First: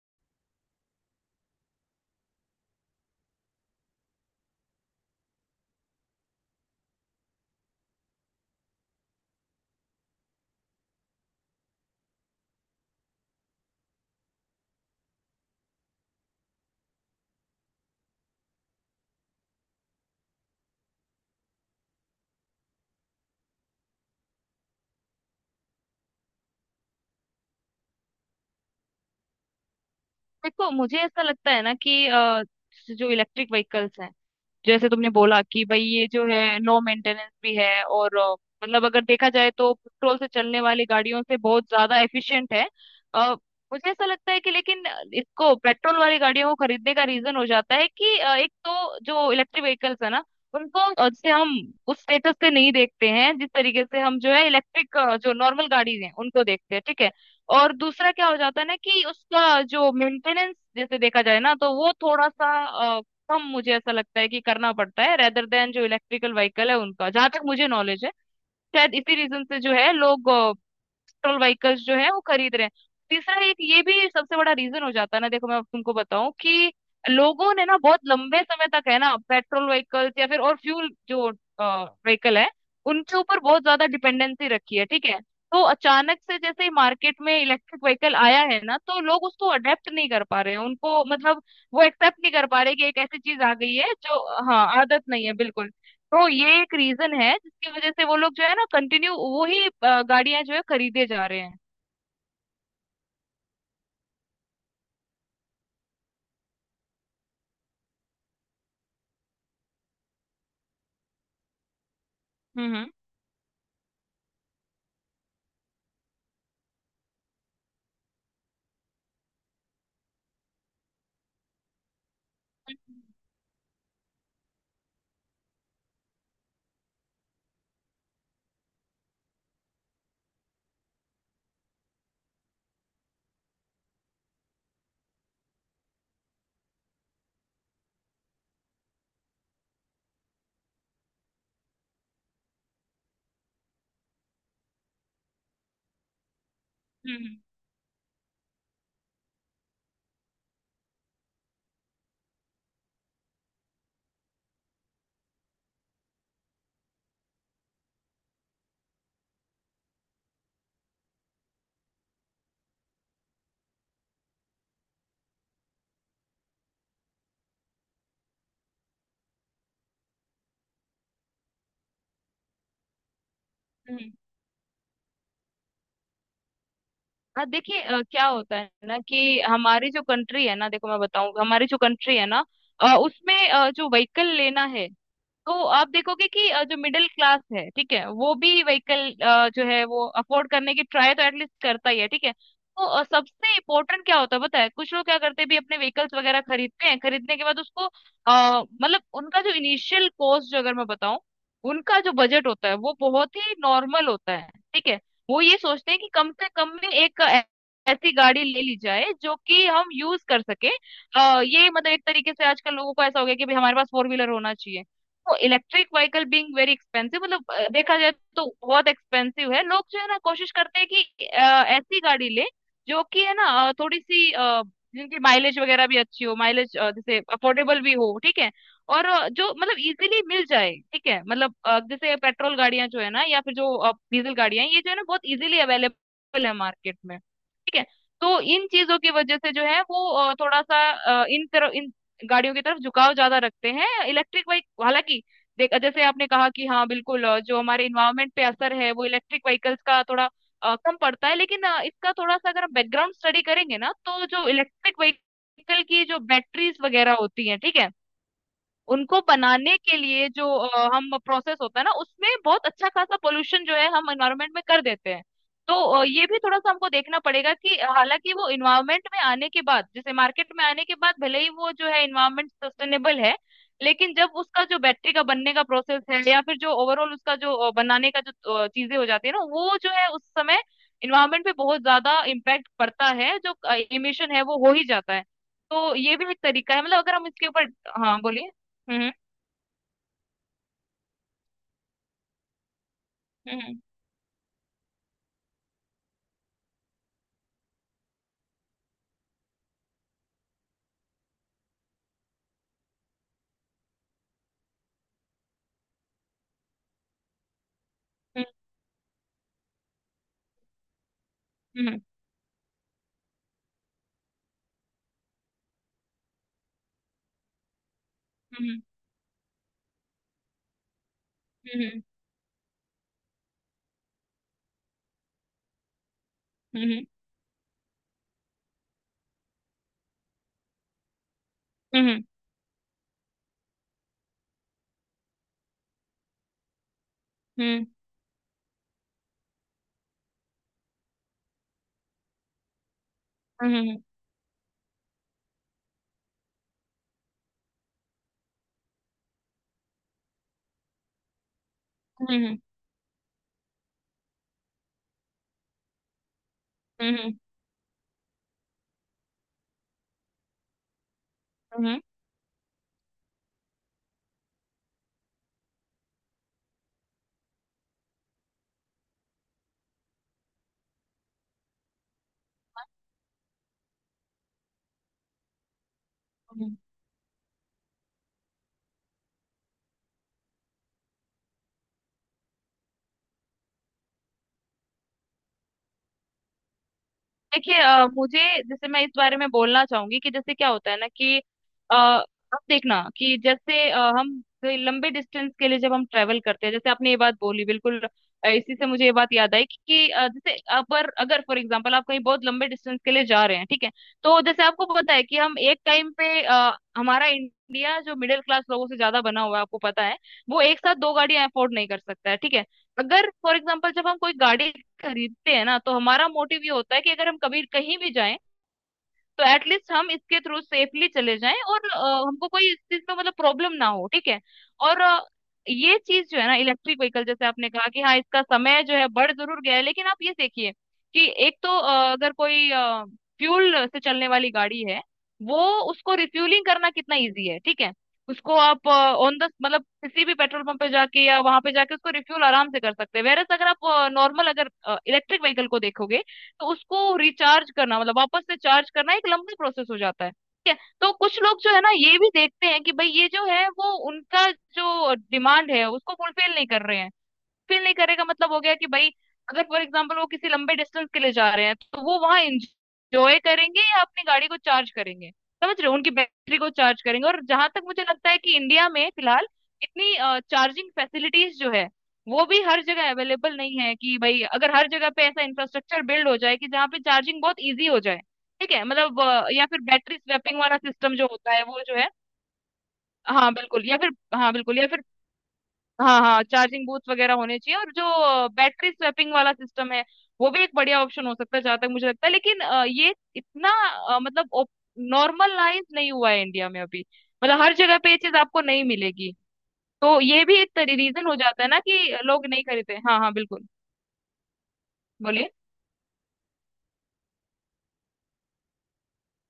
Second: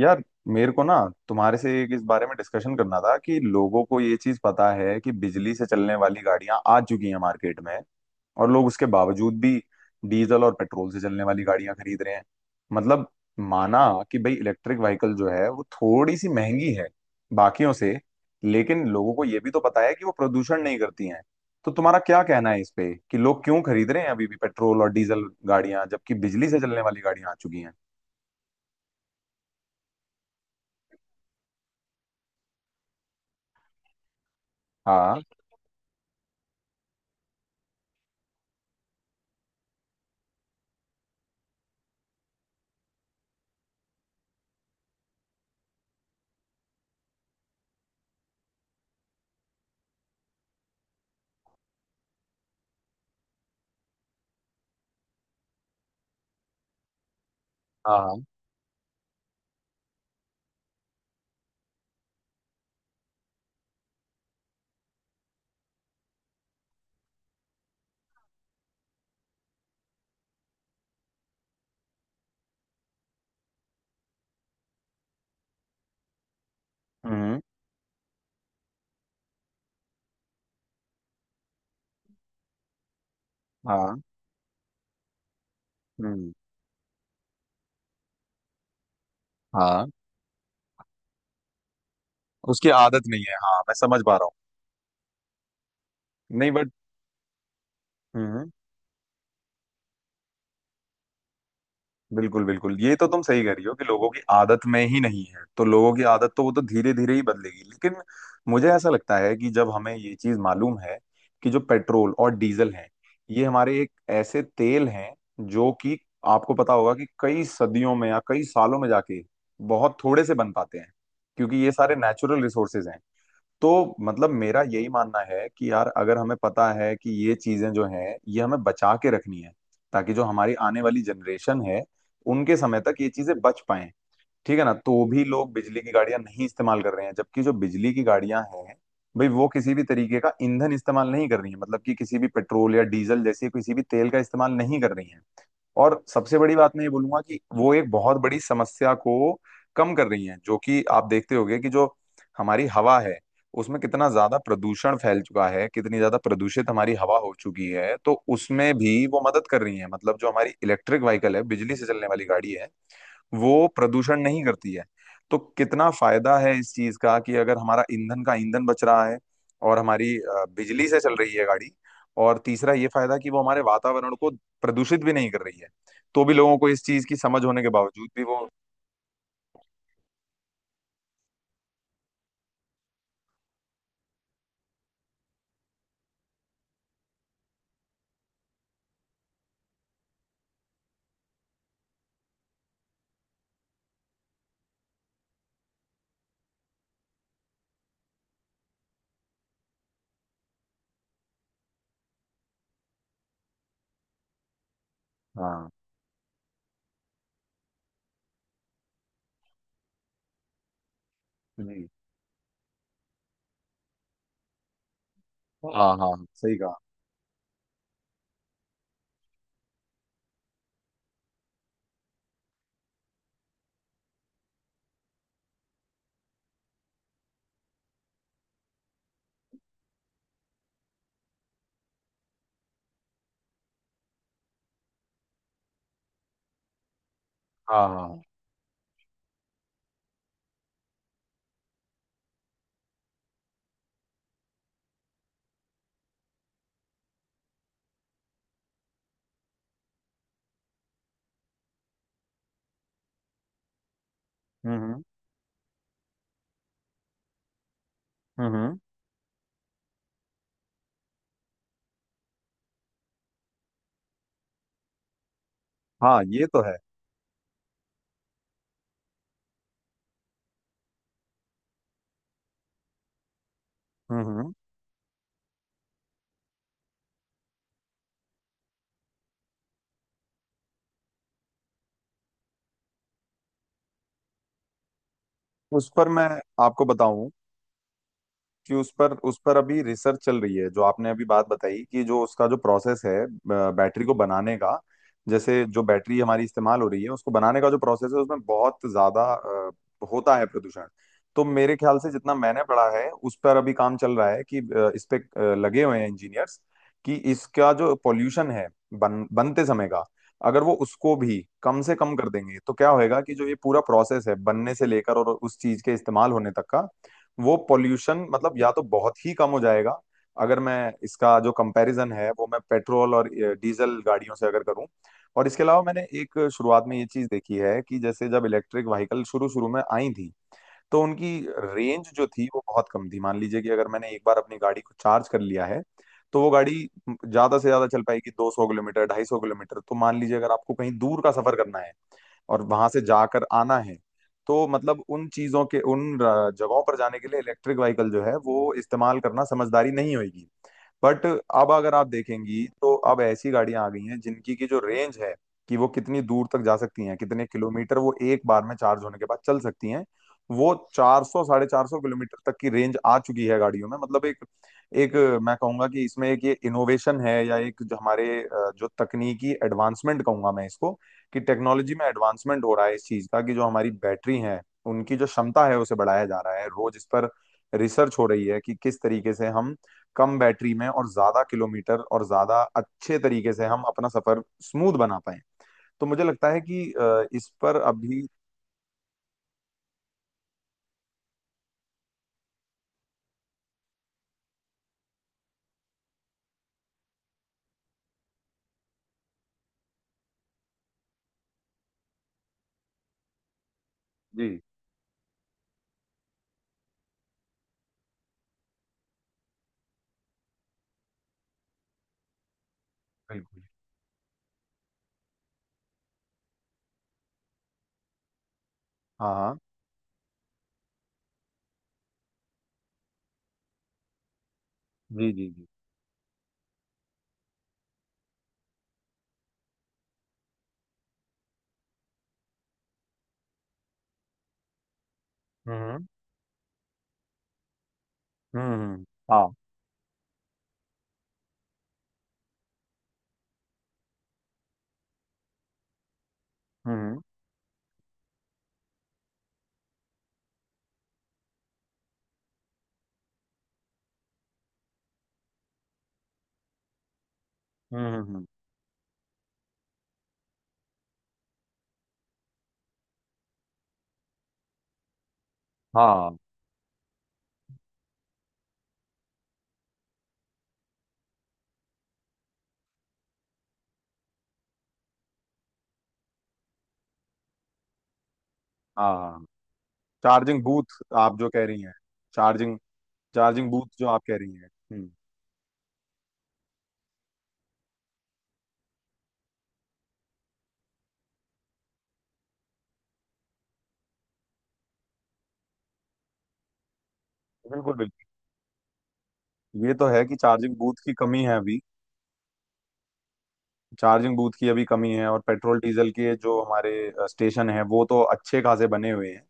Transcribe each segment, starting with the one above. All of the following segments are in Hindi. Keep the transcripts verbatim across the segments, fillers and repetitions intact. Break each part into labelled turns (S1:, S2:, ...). S1: यार, मेरे को ना तुम्हारे से एक इस बारे में डिस्कशन करना था कि लोगों को ये चीज पता है कि बिजली से चलने वाली गाड़ियां आ चुकी हैं मार्केट में। और लोग उसके बावजूद भी डीजल और पेट्रोल से चलने वाली गाड़ियां खरीद रहे हैं। मतलब माना कि भाई इलेक्ट्रिक व्हीकल जो है वो थोड़ी सी महंगी है बाकियों से, लेकिन लोगों को ये भी तो पता है कि वो प्रदूषण नहीं करती हैं। तो तुम्हारा क्या कहना है इस पे कि लोग क्यों खरीद रहे हैं अभी भी पेट्रोल और डीजल गाड़ियां जबकि बिजली से चलने वाली गाड़ियां आ चुकी हैं?
S2: देखो मुझे ऐसा लगता है ना कि अ, जो इलेक्ट्रिक व्हीकल्स हैं जैसे तुमने
S1: हाँ
S2: बोला कि भाई ये जो है लो मेंटेनेंस भी है और अ, मतलब अगर देखा जाए तो पेट्रोल से चलने वाली गाड़ियों से बहुत ज्यादा एफिशिएंट है। अ, मुझे ऐसा लगता है कि लेकिन इसको पेट्रोल वाली गाड़ियों को खरीदने का रीजन हो जाता है कि अ, एक तो जो इलेक्ट्रिक व्हीकल्स है ना उनको, अ, जैसे हम उस स्टेटस से नहीं देखते हैं जिस तरीके से हम जो है इलेक्ट्रिक जो नॉर्मल गाड़ी हैं उनको देखते हैं, ठीक है। और
S1: हाँ
S2: दूसरा
S1: हाँ।
S2: क्या हो जाता है ना कि उसका जो मेंटेनेंस जैसे देखा जाए ना तो वो थोड़ा सा हम, मुझे ऐसा लगता है कि करना पड़ता है रेदर देन जो इलेक्ट्रिकल व्हीकल है उनका, जहां तक मुझे नॉलेज है। शायद इसी रीजन से जो है लोग पेट्रोल व्हीकल्स जो है वो खरीद रहे हैं। तीसरा एक ये भी सबसे बड़ा रीजन हो जाता है ना, देखो मैं अब तुमको बताऊं कि
S1: हम्म।
S2: लोगों ने ना बहुत लंबे समय तक है ना पेट्रोल व्हीकल्स या फिर और फ्यूल जो व्हीकल है उनके ऊपर बहुत ज्यादा
S1: हाँ।
S2: डिपेंडेंसी रखी है, ठीक है। तो अचानक
S1: हम्म।
S2: से जैसे ही मार्केट में इलेक्ट्रिक व्हीकल आया है ना तो लोग उसको अडेप्ट
S1: हाँ।
S2: नहीं कर पा रहे हैं, उनको मतलब वो एक्सेप्ट नहीं कर पा
S1: उसकी
S2: रहे कि एक
S1: आदत
S2: ऐसी
S1: नहीं है।
S2: चीज आ
S1: हाँ, मैं
S2: गई है
S1: समझ पा रहा
S2: जो, हाँ आदत नहीं है बिल्कुल। तो
S1: हूँ। नहीं,
S2: ये
S1: बट
S2: एक रीजन है जिसकी वजह से वो
S1: हम्म
S2: लोग जो
S1: हम्म।
S2: है ना कंटिन्यू वही अ, गाड़ियां जो है खरीदे जा रहे हैं।
S1: बिल्कुल बिल्कुल, ये तो तुम सही कह रही हो कि लोगों की आदत में ही नहीं है, तो लोगों की आदत तो वो तो धीरे धीरे ही बदलेगी। लेकिन मुझे ऐसा लगता है कि जब हमें ये चीज मालूम है कि जो पेट्रोल और डीजल
S2: हम्म।
S1: है, ये हमारे एक ऐसे तेल हैं जो कि आपको पता होगा कि कई सदियों में या कई सालों में जाके बहुत थोड़े से बन पाते हैं, क्योंकि ये सारे नेचुरल रिसोर्सेज हैं।
S2: हम्म।
S1: तो मतलब मेरा यही मानना है कि यार, अगर हमें पता है कि ये चीजें जो हैं ये हमें बचा के रखनी है, ताकि जो हमारी आने वाली जनरेशन है उनके समय तक ये चीजें बच पाएं। ठीक है ना, तो भी लोग बिजली की गाड़ियां नहीं इस्तेमाल कर रहे हैं, जबकि जो बिजली की गाड़ियां हैं, भाई वो किसी भी तरीके का ईंधन इस्तेमाल नहीं कर रही है, मतलब कि किसी भी पेट्रोल या डीजल जैसे किसी भी तेल का इस्तेमाल नहीं कर रही है। और सबसे बड़ी बात मैं ये बोलूंगा
S2: हम्म।
S1: कि वो एक बहुत बड़ी समस्या को कम कर रही हैं, जो कि आप देखते होंगे कि जो हमारी हवा है उसमें कितना ज्यादा प्रदूषण फैल चुका है, कितनी ज्यादा प्रदूषित हमारी हवा हो चुकी है, तो उसमें भी वो मदद कर रही है। मतलब जो हमारी इलेक्ट्रिक व्हीकल है, बिजली से चलने वाली गाड़ी है, वो प्रदूषण नहीं करती है। तो कितना फायदा है इस चीज का कि अगर हमारा ईंधन का ईंधन बच रहा है, और हमारी अ, बिजली से चल रही है गाड़ी, और तीसरा ये फायदा कि वो हमारे
S2: हम्म।
S1: वातावरण को प्रदूषित भी नहीं कर रही है। तो भी लोगों को इस चीज की समझ
S2: अब
S1: होने के
S2: देखिए, अ,
S1: बावजूद भी
S2: क्या
S1: वो
S2: होता है ना कि हमारी जो कंट्री है ना, देखो मैं बताऊं हमारी जो कंट्री है ना, अ, उसमें अ, जो व्हीकल लेना है तो आप देखोगे कि अ, जो मिडिल क्लास है, ठीक है, वो भी व्हीकल जो है वो अफोर्ड करने की ट्राई तो एटलीस्ट करता ही है, ठीक है। तो अ, सबसे इम्पोर्टेंट क्या होता है पता है, कुछ लोग क्या करते हैं भी अपने व्हीकल्स वगैरह खरीदते हैं, खरीदने के बाद उसको, अ, मतलब उनका जो इनिशियल कॉस्ट जो अगर मैं बताऊं, उनका जो बजट होता है वो बहुत ही नॉर्मल होता है, ठीक है। वो ये
S1: हाँ
S2: सोचते हैं कि कम से कम में एक ऐ- ऐसी गाड़ी ले ली जाए जो कि हम यूज कर सके। अ, ये
S1: जी।
S2: मतलब एक तरीके से आजकल लोगों को ऐसा हो गया कि भाई हमारे पास फोर व्हीलर होना चाहिए। तो
S1: हाँ
S2: इलेक्ट्रिक
S1: हाँ हाँ,
S2: व्हीकल बीइंग
S1: सही
S2: वेरी
S1: कहा।
S2: एक्सपेंसिव, मतलब अ, देखा जाए तो बहुत एक्सपेंसिव है, लोग जो है ना कोशिश करते हैं कि अ, ऐसी गाड़ी ले जो कि है ना, अ, थोड़ी सी अ, जिनकी माइलेज वगैरह भी अच्छी हो, माइलेज अ, जैसे अफोर्डेबल भी हो, ठीक है। और अ, जो मतलब इजीली मिल जाए, ठीक है, मतलब अ, जैसे पेट्रोल गाड़ियां जो है ना या फिर जो अ, डीजल गाड़ियां ये जो है ना बहुत इजीली अवेलेबल है मार्केट में, ठीक है।
S1: हाँ हाँ हाँ।
S2: तो इन चीजों की वजह से जो है वो अ, थोड़ा सा अ, इन तरह इन गाड़ियों की तरफ झुकाव ज्यादा रखते हैं। इलेक्ट्रिक बाइक हालांकि, देख जैसे आपने कहा कि हाँ बिल्कुल, अ, जो हमारे इन्वायरमेंट पे असर है वो इलेक्ट्रिक व्हीकल्स का थोड़ा अ, कम पड़ता है, लेकिन अ, इसका थोड़ा सा अगर हम बैकग्राउंड स्टडी करेंगे ना तो जो इलेक्ट्रिक
S1: हम्म।
S2: व्हीकल की जो बैटरीज वगैरह होती हैं, ठीक है,
S1: हम्म हम्म।
S2: उनको बनाने के लिए जो अ, हम प्रोसेस होता है ना उसमें बहुत अच्छा खासा पोल्यूशन जो है हम एनवायरमेंट में कर देते हैं। तो अ,
S1: हाँ,
S2: ये भी
S1: ये
S2: थोड़ा
S1: तो
S2: सा
S1: है।
S2: हमको देखना पड़ेगा कि हालांकि वो एनवायरमेंट में आने के बाद, जैसे मार्केट में आने के बाद भले ही वो जो है एनवायरमेंट सस्टेनेबल है, लेकिन
S1: हम्म
S2: जब
S1: हम्म।
S2: उसका जो बैटरी का बनने का प्रोसेस है या फिर जो ओवरऑल उसका जो अ, बनाने का जो अ, चीजें हो जाती है ना वो जो है उस समय इन्वायरमेंट पे बहुत ज्यादा इम्पैक्ट पड़ता है, जो इमिशन है वो हो ही जाता है।
S1: उस
S2: तो
S1: पर
S2: ये
S1: मैं
S2: भी एक तरीका है,
S1: आपको
S2: मतलब अगर हम
S1: बताऊं
S2: इसके ऊपर, हाँ बोलिए।
S1: कि उस
S2: हम्म।
S1: पर उस पर अभी रिसर्च चल रही है, जो आपने अभी बात बताई कि जो उसका जो प्रोसेस है, ब-
S2: हम्म।
S1: बैटरी को बनाने का, जैसे जो बैटरी हमारी इस्तेमाल हो रही है उसको बनाने का जो प्रोसेस है उसमें बहुत ज्यादा अ, होता है प्रदूषण। तो मेरे ख्याल से जितना मैंने पढ़ा है, उस पर अभी काम चल रहा है कि अ, इस पे अ, लगे हुए हैं इंजीनियर्स, कि इसका जो
S2: हम्म।
S1: पॉल्यूशन है बन, बनते समय का, अगर वो उसको भी कम से
S2: हम्म।
S1: कम कर देंगे तो क्या होएगा कि जो ये पूरा प्रोसेस है बनने से लेकर और उस चीज के इस्तेमाल होने तक का, वो पॉल्यूशन मतलब या
S2: हम्म।
S1: तो बहुत ही कम हो जाएगा, अगर मैं इसका जो
S2: हम्म।
S1: कंपैरिजन है वो मैं पेट्रोल और अ, डीजल गाड़ियों से अगर करूं। और इसके अलावा मैंने एक शुरुआत में
S2: हम्म।
S1: ये चीज देखी है कि जैसे जब इलेक्ट्रिक व्हीकल शुरू शुरू में आई थी, तो उनकी
S2: हम्म।
S1: रेंज
S2: हम्म।
S1: जो थी वो बहुत कम थी। मान लीजिए कि अगर मैंने एक बार अपनी गाड़ी को चार्ज कर लिया है, तो वो गाड़ी ज्यादा से ज्यादा चल पाएगी दो सौ किलोमीटर, दो सौ पचास किलोमीटर। तो मान लीजिए अगर आपको कहीं दूर का सफर करना है और वहां से जाकर
S2: हम्म।
S1: आना है,
S2: हम्म।
S1: तो मतलब उन चीजों के, उन अ, जगहों पर जाने के लिए इलेक्ट्रिक व्हीकल जो है वो इस्तेमाल करना समझदारी नहीं होगी। बट अब अगर आप
S2: हम्म। हम्म।
S1: देखेंगी तो अब ऐसी गाड़ियां आ गई हैं जिनकी की जो रेंज है, कि वो कितनी दूर तक जा सकती हैं,
S2: हम्म।
S1: कितने किलोमीटर वो एक बार में चार्ज होने के बाद चल सकती हैं, वो चार सौ साढ़े चार सौ
S2: हम्म।
S1: किलोमीटर तक की रेंज आ चुकी है गाड़ियों में। मतलब एक एक मैं कहूंगा कि इसमें एक ये इनोवेशन है, या एक जो हमारे अ, जो तकनीकी एडवांसमेंट कहूंगा मैं इसको, कि टेक्नोलॉजी में एडवांसमेंट हो रहा है इस चीज का, कि जो हमारी बैटरी है उनकी जो क्षमता है उसे बढ़ाया जा रहा है।
S2: हम्म।
S1: रोज इस पर रिसर्च हो रही है कि किस तरीके से हम कम बैटरी में और ज्यादा किलोमीटर और ज्यादा अच्छे तरीके से हम अपना सफर स्मूथ बना पाए। तो मुझे लगता है कि अ, इस
S2: देखिए,
S1: पर
S2: अ,
S1: अभी
S2: मुझे, जैसे मैं इस बारे में बोलना चाहूंगी कि जैसे क्या होता है ना कि अ, आप देखना कि जैसे अ, हम कोई लंबे डिस्टेंस के लिए जब हम ट्रेवल करते हैं, जैसे आपने ये बात बोली बिल्कुल। अ, इसी से मुझे ये बात याद आई कि, कि अ, जैसे अगर अगर फॉर एग्जांपल आप कहीं बहुत लंबे डिस्टेंस के लिए जा रहे हैं, ठीक है। तो
S1: जी।
S2: जैसे आपको पता है कि हम एक टाइम पे, अ, हमारा इंडिया जो मिडिल क्लास लोगों से ज्यादा बना हुआ है आपको पता है, वो एक साथ दो गाड़ियां अफोर्ड नहीं कर सकता है, ठीक है। अगर फॉर
S1: बिल्कुल।
S2: एग्जाम्पल जब हम कोई गाड़ी खरीदते हैं ना तो हमारा मोटिव ये होता है कि अगर हम कभी कहीं भी जाएं
S1: हाँ
S2: तो
S1: हाँ।
S2: एटलीस्ट हम इसके थ्रू सेफली चले जाएं और अ, हमको कोई इस चीज में मतलब प्रॉब्लम ना हो, ठीक है। और अ,
S1: जी जी जी।
S2: ये चीज जो है ना इलेक्ट्रिक व्हीकल, जैसे आपने कहा कि हाँ इसका समय जो है बढ़ जरूर गया है, लेकिन आप ये देखिए कि एक तो अ, अगर कोई फ्यूल से चलने वाली गाड़ी है वो,
S1: हम्म
S2: उसको रिफ्यूलिंग करना कितना इजी है, ठीक है। उसको
S1: हम्म
S2: आप
S1: हम्म,
S2: ऑन द,
S1: हाँ।
S2: मतलब किसी भी पेट्रोल पंप पे जाके या वहां पे जाके उसको रिफ्यूल आराम से कर सकते हैं। वेरस अगर आप नॉर्मल, अगर इलेक्ट्रिक व्हीकल को देखोगे तो उसको
S1: हम्म
S2: रिचार्ज करना, मतलब वापस से चार्ज करना एक लंबा प्रोसेस हो जाता है, ठीक है। तो कुछ लोग जो है ना ये भी देखते हैं कि भाई ये जो है वो उनका जो डिमांड है उसको फुलफिल नहीं कर रहे हैं, फील नहीं
S1: हम्म
S2: करेगा,
S1: हम्म,
S2: मतलब हो गया कि भाई अगर फॉर एग्जाम्पल वो किसी लंबे डिस्टेंस के लिए जा रहे हैं तो वो वहां एंजॉय करेंगे या अपनी गाड़ी को चार्ज करेंगे, समझ रहे हो, उनकी
S1: हाँ
S2: बैटरी को चार्ज करेंगे। और जहां तक मुझे लगता है कि इंडिया में फिलहाल इतनी चार्जिंग फैसिलिटीज जो है वो भी हर जगह अवेलेबल नहीं है। कि भाई अगर हर जगह पे ऐसा इंफ्रास्ट्रक्चर बिल्ड हो जाए कि जहाँ पे चार्जिंग बहुत इजी हो जाए, ठीक है, मतलब
S1: हाँ,
S2: अ, या फिर बैटरी स्वैपिंग
S1: चार्जिंग
S2: वाला
S1: बूथ
S2: सिस्टम जो
S1: आप जो
S2: होता है
S1: कह
S2: वो
S1: रही हैं।
S2: जो है,
S1: चार्जिंग,
S2: हाँ
S1: चार्जिंग
S2: बिल्कुल, या
S1: बूथ जो
S2: फिर
S1: आप कह रही
S2: हाँ
S1: हैं।
S2: बिल्कुल, या फिर,
S1: हम्म।
S2: हाँ हाँ, चार्जिंग बूथ वगैरह होने चाहिए। और जो बैटरी स्वैपिंग वाला सिस्टम है वो भी एक बढ़िया ऑप्शन हो सकता है जहां तक मुझे लगता है, लेकिन अ, ये इतना अ, मतलब नॉर्मलाइज नहीं हुआ है इंडिया में अभी, मतलब हर
S1: बिल्कुल
S2: जगह
S1: बिल्कुल,
S2: पे ये चीज आपको नहीं मिलेगी।
S1: ये तो
S2: तो
S1: है कि
S2: ये भी
S1: चार्जिंग
S2: एक
S1: बूथ की
S2: रीजन हो
S1: कमी है
S2: जाता है
S1: अभी।
S2: ना कि लोग नहीं खरीदते। हाँ हाँ बिल्कुल।
S1: चार्जिंग बूथ की अभी कमी है, और
S2: बोलिए।
S1: पेट्रोल डीजल के जो हमारे अ, स्टेशन हैं वो तो अच्छे खासे बने हुए हैं।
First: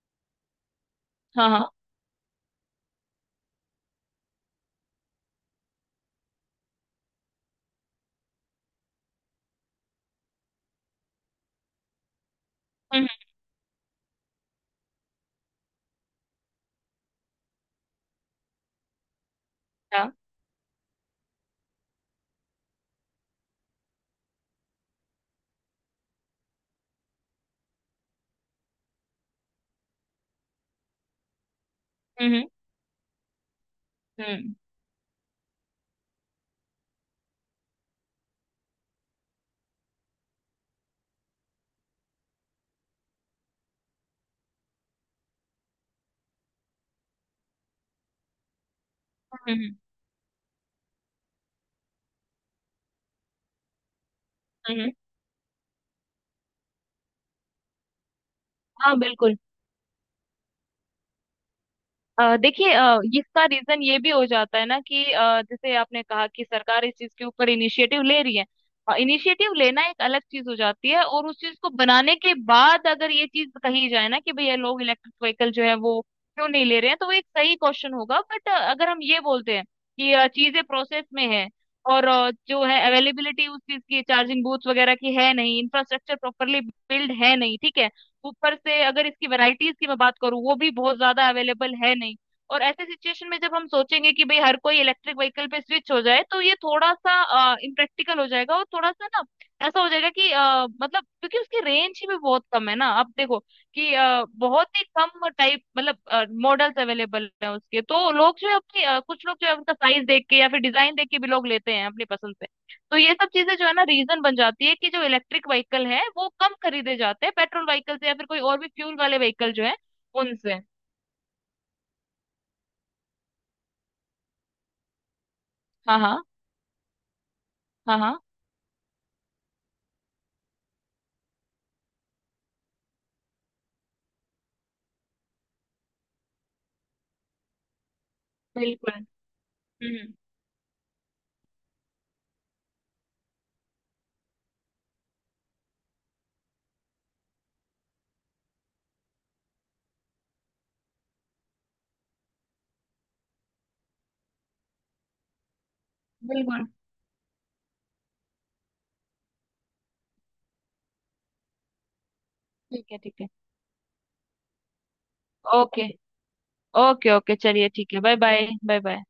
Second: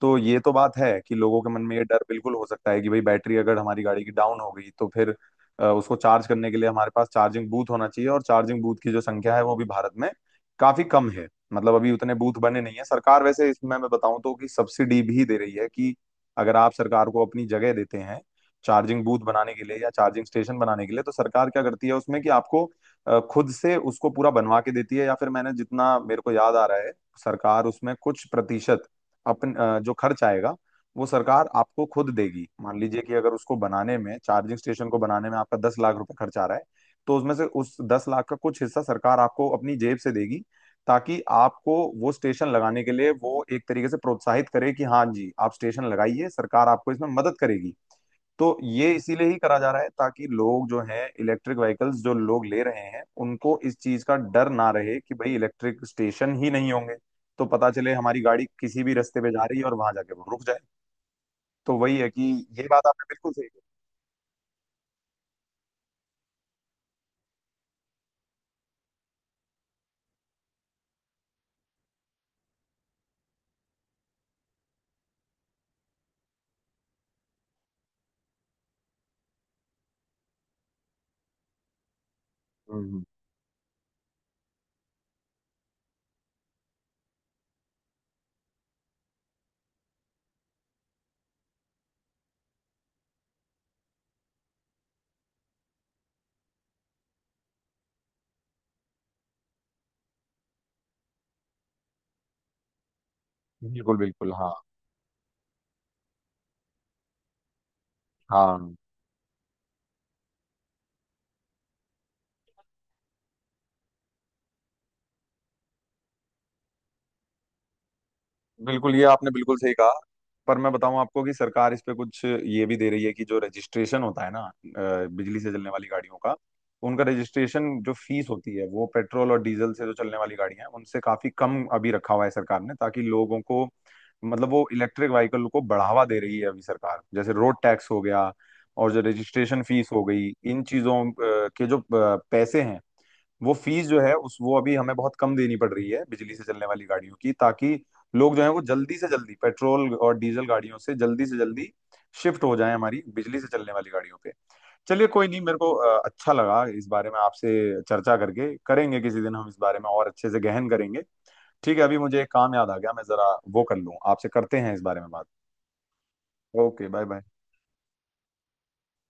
S1: तो ये तो बात है कि लोगों
S2: हाँ
S1: के मन
S2: हाँ।
S1: में ये डर बिल्कुल हो सकता है कि भाई बैटरी अगर हमारी गाड़ी की डाउन हो गई तो फिर अ, उसको चार्ज करने के लिए हमारे पास चार्जिंग बूथ होना चाहिए। और चार्जिंग बूथ की जो संख्या है वो भी भारत में काफी कम है। मतलब अभी उतने बूथ बने नहीं है।
S2: हम्म।
S1: सरकार वैसे इसमें मैं बताऊं तो कि सब्सिडी भी दे रही है कि अगर आप सरकार को अपनी जगह देते हैं चार्जिंग बूथ बनाने के लिए या
S2: हम्म। हाँ।
S1: चार्जिंग स्टेशन बनाने के लिए, तो सरकार क्या करती है उसमें, कि आपको अ, खुद से उसको पूरा बनवा के देती है, या फिर मैंने जितना मेरे को याद आ रहा है, सरकार उसमें कुछ प्रतिशत अपन अ, जो खर्च आएगा वो सरकार आपको खुद
S2: हम्म। हम्म।
S1: देगी। मान लीजिए कि अगर उसको बनाने में,
S2: हम्म।
S1: चार्जिंग स्टेशन को बनाने में आपका दस लाख रुपए खर्च आ रहा है, तो उसमें से उस दस लाख का कुछ हिस्सा सरकार आपको अपनी जेब से देगी, ताकि आपको वो स्टेशन लगाने के लिए वो एक तरीके से प्रोत्साहित करे कि हाँ जी, आप स्टेशन लगाइए, सरकार आपको इसमें मदद करेगी। तो ये इसीलिए ही
S2: हम्म।
S1: करा जा
S2: हम्म।
S1: रहा है ताकि लोग जो हैं, इलेक्ट्रिक व्हीकल्स जो लोग ले रहे हैं, उनको इस चीज का डर ना
S2: हम्म।
S1: रहे कि भाई इलेक्ट्रिक स्टेशन ही नहीं होंगे, तो पता चले हमारी गाड़ी किसी भी
S2: हाँ
S1: रास्ते पे
S2: बिल्कुल।
S1: जा रही है और वहां जाके वो रुक जाए। तो वही है कि
S2: अ,
S1: ये
S2: देखिए,
S1: बात
S2: अ,
S1: आपने बिल्कुल
S2: इसका
S1: सही कही।
S2: रीजन ये भी हो जाता है ना कि अ, जैसे आपने कहा कि सरकार इस चीज के ऊपर इनिशिएटिव ले रही है। इनिशिएटिव लेना एक अलग चीज हो जाती है, और उस चीज को बनाने के बाद अगर ये चीज कही जाए ना कि भैया लोग इलेक्ट्रिक व्हीकल जो है वो क्यों नहीं ले रहे हैं, तो वो एक सही क्वेश्चन होगा। बट अगर हम ये बोलते हैं कि अ, चीजें प्रोसेस में है, और अ, जो है
S1: हम्म,
S2: अवेलेबिलिटी उस चीज की चार्जिंग बूथ वगैरह की है नहीं, इंफ्रास्ट्रक्चर प्रॉपरली बिल्ड है नहीं, ठीक है। ऊपर से अगर इसकी वैरायटीज की मैं बात करूँ वो भी बहुत ज्यादा अवेलेबल है नहीं। और ऐसे सिचुएशन में जब हम सोचेंगे कि भाई हर कोई इलेक्ट्रिक व्हीकल पे स्विच हो जाए तो ये थोड़ा सा इम्प्रैक्टिकल हो जाएगा, और थोड़ा सा ना ऐसा हो जाएगा कि अ, मतलब क्योंकि उसकी रेंज ही भी बहुत कम है ना आप देखो, कि
S1: बिल्कुल
S2: अ,
S1: बिल्कुल। हाँ
S2: बहुत ही कम टाइप, मतलब मॉडल्स अवेलेबल है उसके, तो लोग जो है
S1: हाँ,
S2: अपनी अ, कुछ लोग जो है उनका साइज देख के या फिर डिजाइन देख के भी लोग लेते हैं अपनी पसंद से। तो ये सब चीजें जो है ना रीजन बन जाती है कि जो इलेक्ट्रिक व्हीकल है वो कम खरीदे जाते हैं पेट्रोल व्हीकल से या फिर कोई और भी
S1: बिल्कुल,
S2: फ्यूल
S1: ये
S2: वाले
S1: आपने
S2: व्हीकल
S1: बिल्कुल
S2: जो
S1: सही
S2: है,
S1: कहा। पर
S2: उनसे।
S1: मैं बताऊं आपको कि सरकार इस पे कुछ ये भी दे रही है, कि जो रजिस्ट्रेशन होता है ना अ, बिजली से चलने वाली
S2: हाँ हाँ।
S1: गाड़ियों का, उनका रजिस्ट्रेशन जो
S2: हाँ हाँ
S1: फीस होती है वो पेट्रोल और डीजल से जो चलने वाली गाड़ियां हैं उनसे काफी कम अभी रखा हुआ है सरकार ने, ताकि लोगों को, मतलब वो इलेक्ट्रिक व्हीकल को बढ़ावा दे रही है अभी सरकार। जैसे रोड टैक्स हो गया, और
S2: बिल्कुल।
S1: जो रजिस्ट्रेशन फीस हो
S2: हम्म।
S1: गई, इन चीजों अ, के जो अ, पैसे हैं, वो फीस जो है उस वो अभी हमें बहुत कम देनी पड़ रही है बिजली से चलने वाली गाड़ियों की, ताकि लोग जो है वो जल्दी से जल्दी पेट्रोल और डीजल गाड़ियों से जल्दी से जल्दी शिफ्ट हो जाए हमारी बिजली से चलने वाली गाड़ियों पे। चलिए कोई नहीं, मेरे को अ, अच्छा लगा
S2: बिल्कुल।
S1: इस बारे में आपसे चर्चा करके। करेंगे किसी दिन हम इस बारे में और अच्छे से गहन करेंगे। ठीक है, अभी मुझे एक काम याद आ गया,
S2: ठीक है।
S1: मैं
S2: ठीक है।
S1: जरा वो कर लूँ, आपसे करते हैं इस बारे में बात।
S2: Okay.
S1: Okay, bye
S2: okay
S1: bye.
S2: Okay चलिए ठीक है बाय बाय बाय बाय।